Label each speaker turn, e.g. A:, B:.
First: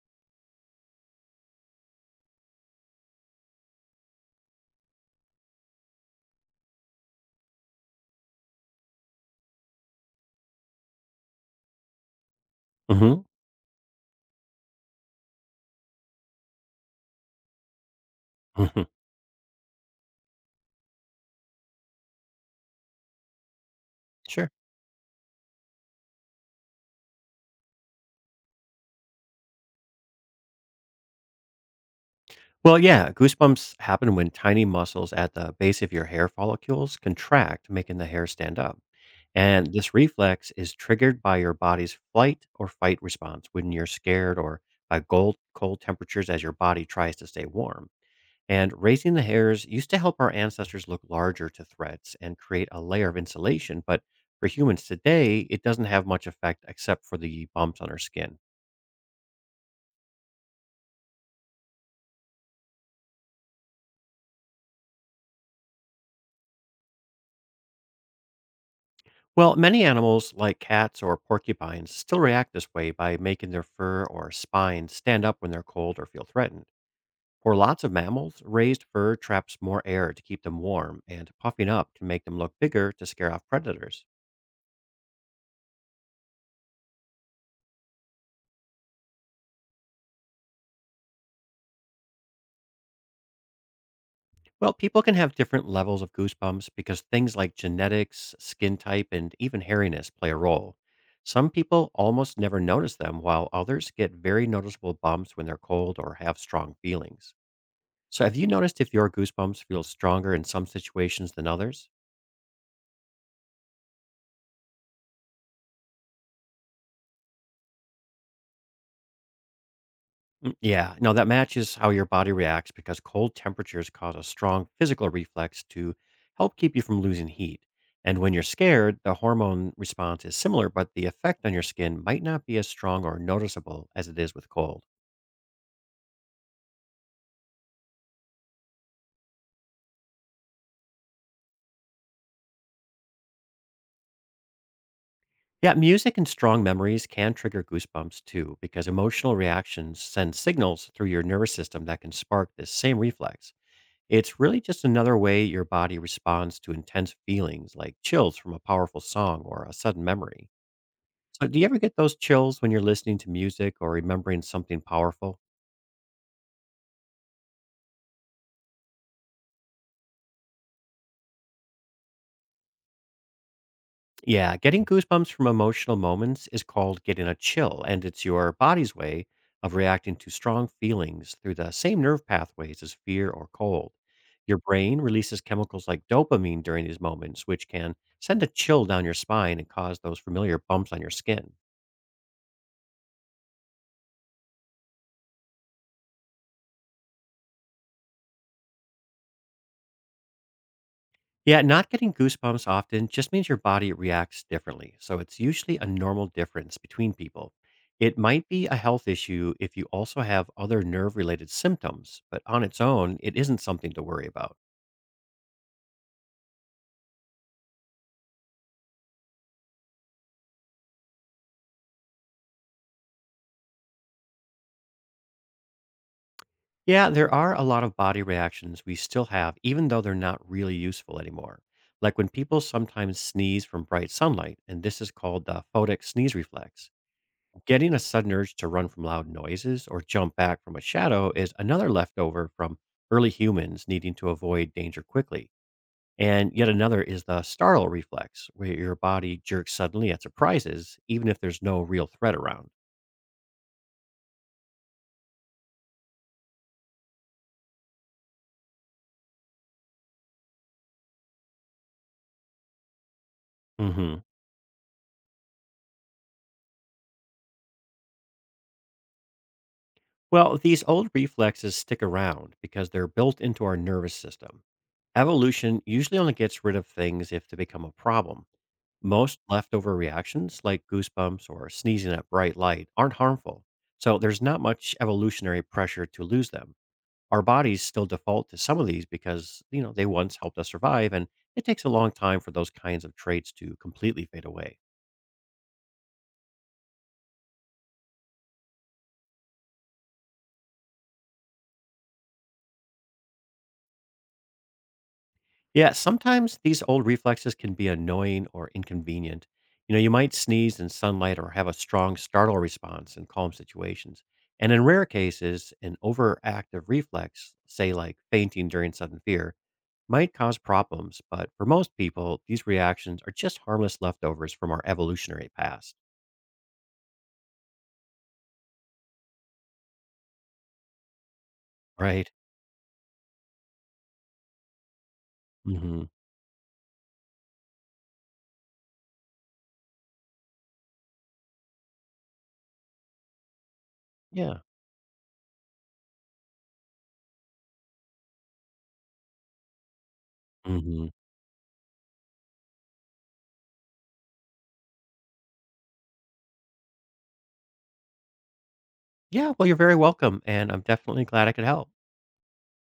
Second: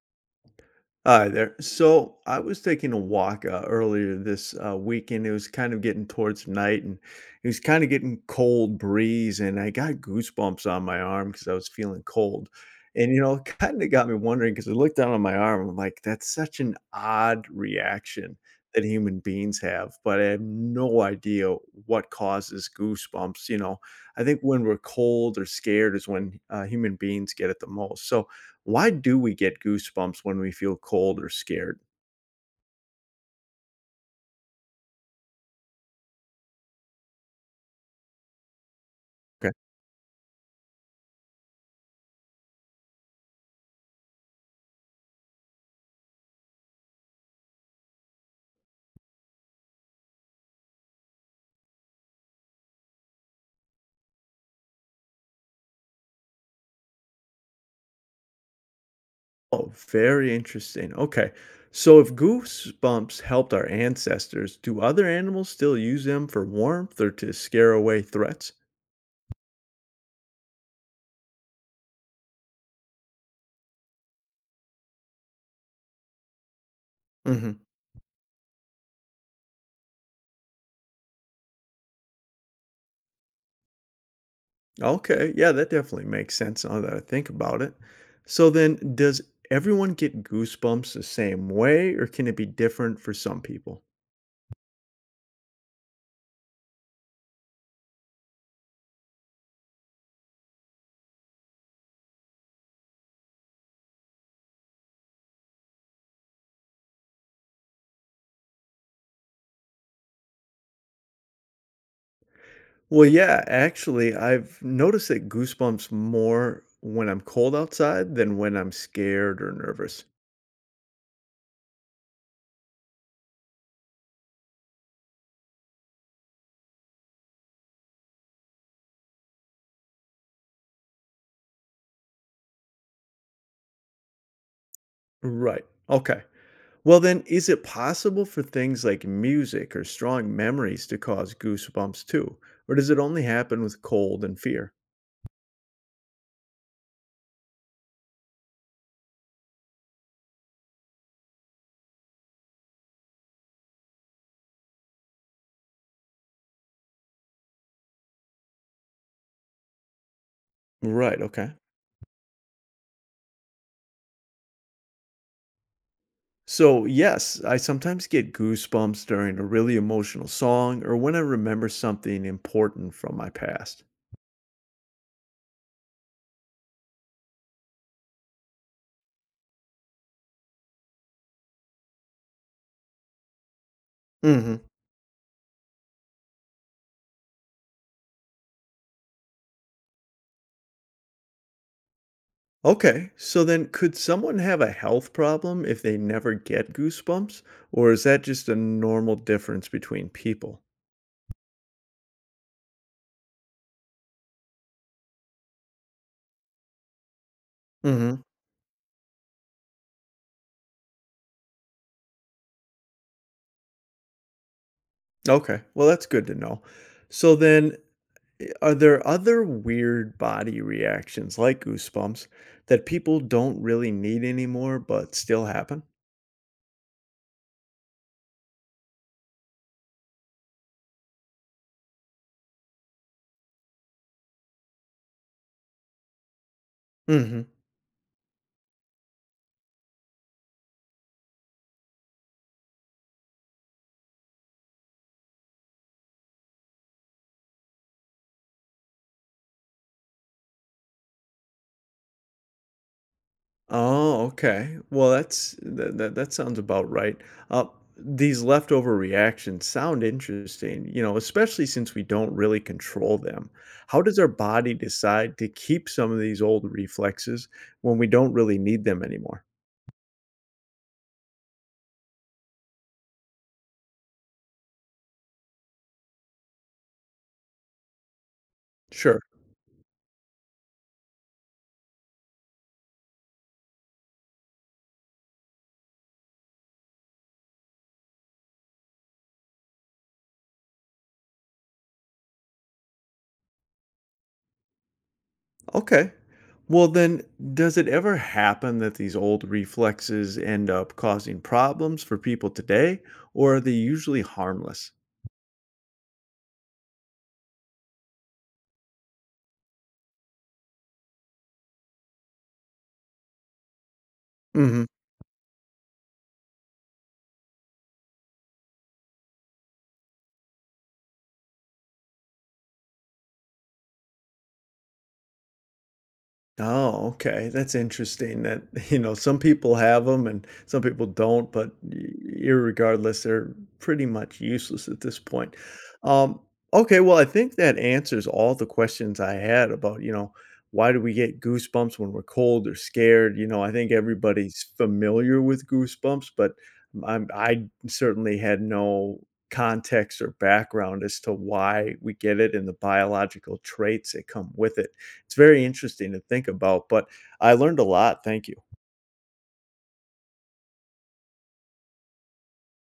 A: Hi there. So I was taking a walk earlier this weekend. It was kind of getting towards night, and it was kind of getting cold breeze, and I got goosebumps on my arm because I was feeling cold. And you
B: Mhm,
A: know, it kind of got me wondering because I looked down on my arm. I'm like, that's such an odd reaction
B: mhm.
A: that human beings have, but I have no idea what causes goosebumps. I think
B: Sure.
A: when we're cold or scared is when human beings get it the most. So. Why do we get goosebumps when we feel cold or scared?
B: Well, yeah, goosebumps happen when tiny muscles at the base of your hair follicles contract, making the hair stand up.
A: Okay.
B: And this reflex is triggered by your body's flight or fight response when you're scared or by cold temperatures as your body tries to stay warm. And raising the hairs used to help our ancestors look larger to threats and create a layer of insulation. But for humans today, it doesn't have much effect except for the bumps on our skin.
A: Oh, very interesting. Okay. So if goosebumps helped our ancestors, do other animals still use them for warmth or to scare away threats?
B: Well, many animals, like cats or porcupines, still react this way by making their fur or spines stand up when they're cold or feel threatened.
A: Hmm.
B: For lots of mammals, raised fur traps more air to keep them warm, and puffing up can make them look bigger to scare off predators.
A: Okay. Yeah, that definitely makes sense now that I think about it. So then, does everyone get goosebumps the same way, or can it be different for some people?
B: Well, people can have different levels of goosebumps because things like genetics, skin type, and even hairiness play a role. Some people almost never notice them, while others get very noticeable bumps when they're cold or have strong feelings. So, have you noticed if your goosebumps feel stronger in some situations than others?
A: Well, yeah, actually, I've noticed that goosebumps more when I'm cold outside than when I'm scared or nervous.
B: Mm, yeah, no, that matches how your body reacts because cold temperatures cause a strong physical reflex to help keep you from losing heat. And when you're scared, the hormone response is similar, but the effect on your skin might not be as strong or noticeable as it is with cold.
A: Right. Okay. Well, then, is it possible for things like music or strong memories to cause goosebumps too? Or does it only happen with cold and fear?
B: Yeah, music and strong memories can trigger goosebumps too, because emotional reactions send signals through your nervous system that can spark this same reflex. It's really just another way your body responds to intense feelings like chills from a powerful song or a sudden memory.
A: Right.
B: So,
A: Okay.
B: do you ever get those chills when you're listening to music or remembering something powerful?
A: So, yes, I sometimes get goosebumps during a really emotional song or when I remember something important from my past.
B: Yeah, getting goosebumps from emotional moments is called getting a chill, and it's your body's way of reacting to strong feelings through the same nerve pathways as fear or cold. Your
A: Mm.
B: brain releases chemicals like dopamine during these moments, which can send a chill down your spine and cause those familiar bumps on your skin.
A: Okay, so then could someone have a health problem if they never get goosebumps, or is that just a normal difference between people?
B: Yeah, not getting goosebumps often just means your body reacts differently. So it's usually a normal difference between people.
A: Hmm.
B: It might be a health issue if you also have other nerve related symptoms, but on its own, it isn't something to worry about.
A: Okay, well, that's good to know. So then, are there other weird body reactions like goosebumps that people don't really need anymore but still happen?
B: Yeah, there are a lot of body reactions we still have, even though they're not really useful anymore. Like when people sometimes sneeze from bright sunlight, and this is called the photic sneeze reflex.
A: Hmm.
B: Getting a sudden urge to run from loud noises or jump back from a shadow is another leftover from early humans needing to avoid danger quickly. And yet another is the startle reflex, where your body jerks suddenly at surprises, even if there's no real threat around.
A: Oh, okay. Well, that sounds about right. Uh, these leftover reactions sound interesting, you know, especially since we don't really control them. How does
B: Hmm.
A: our body decide to keep some of these old reflexes when we don't really need them anymore?
B: Well, these old reflexes stick around because they're built into our nervous system. Evolution usually only gets rid of things if they become a problem.
A: Sure.
B: Most leftover reactions, like goosebumps or sneezing at bright light, aren't harmful, so there's not much evolutionary pressure to lose them. Our bodies still default to some of these because they once helped us survive, and it takes a long time for those kinds of traits to completely fade away.
A: Okay. Well, then, does it ever happen that these old reflexes end up causing problems for people today, or are they usually harmless?
B: Yeah, sometimes these old reflexes can be annoying or inconvenient. You might sneeze in sunlight or have a strong startle response in calm situations. And
A: Hmm.
B: in rare cases, an overactive reflex, say like fainting during sudden fear, might cause problems, but for most people, these reactions are just harmless leftovers from our evolutionary past,
A: Oh, okay, that's interesting that, you know, some people have them and some people don't, but I
B: right?
A: irregardless, they're pretty much useless at this point.
B: Hmm.
A: Um, okay, well, I think that answers all the questions I had about, you know, why do we get goosebumps when we're cold or scared? You know, I think
B: Yeah.
A: everybody's familiar with goosebumps, but I certainly had no context or background
B: Hmm.
A: as to why we get it and the biological traits that come with it. It's very interesting to think about, but I learned a lot. Thank you.
B: Yeah. Well, you're very welcome. And I'm definitely glad I could help.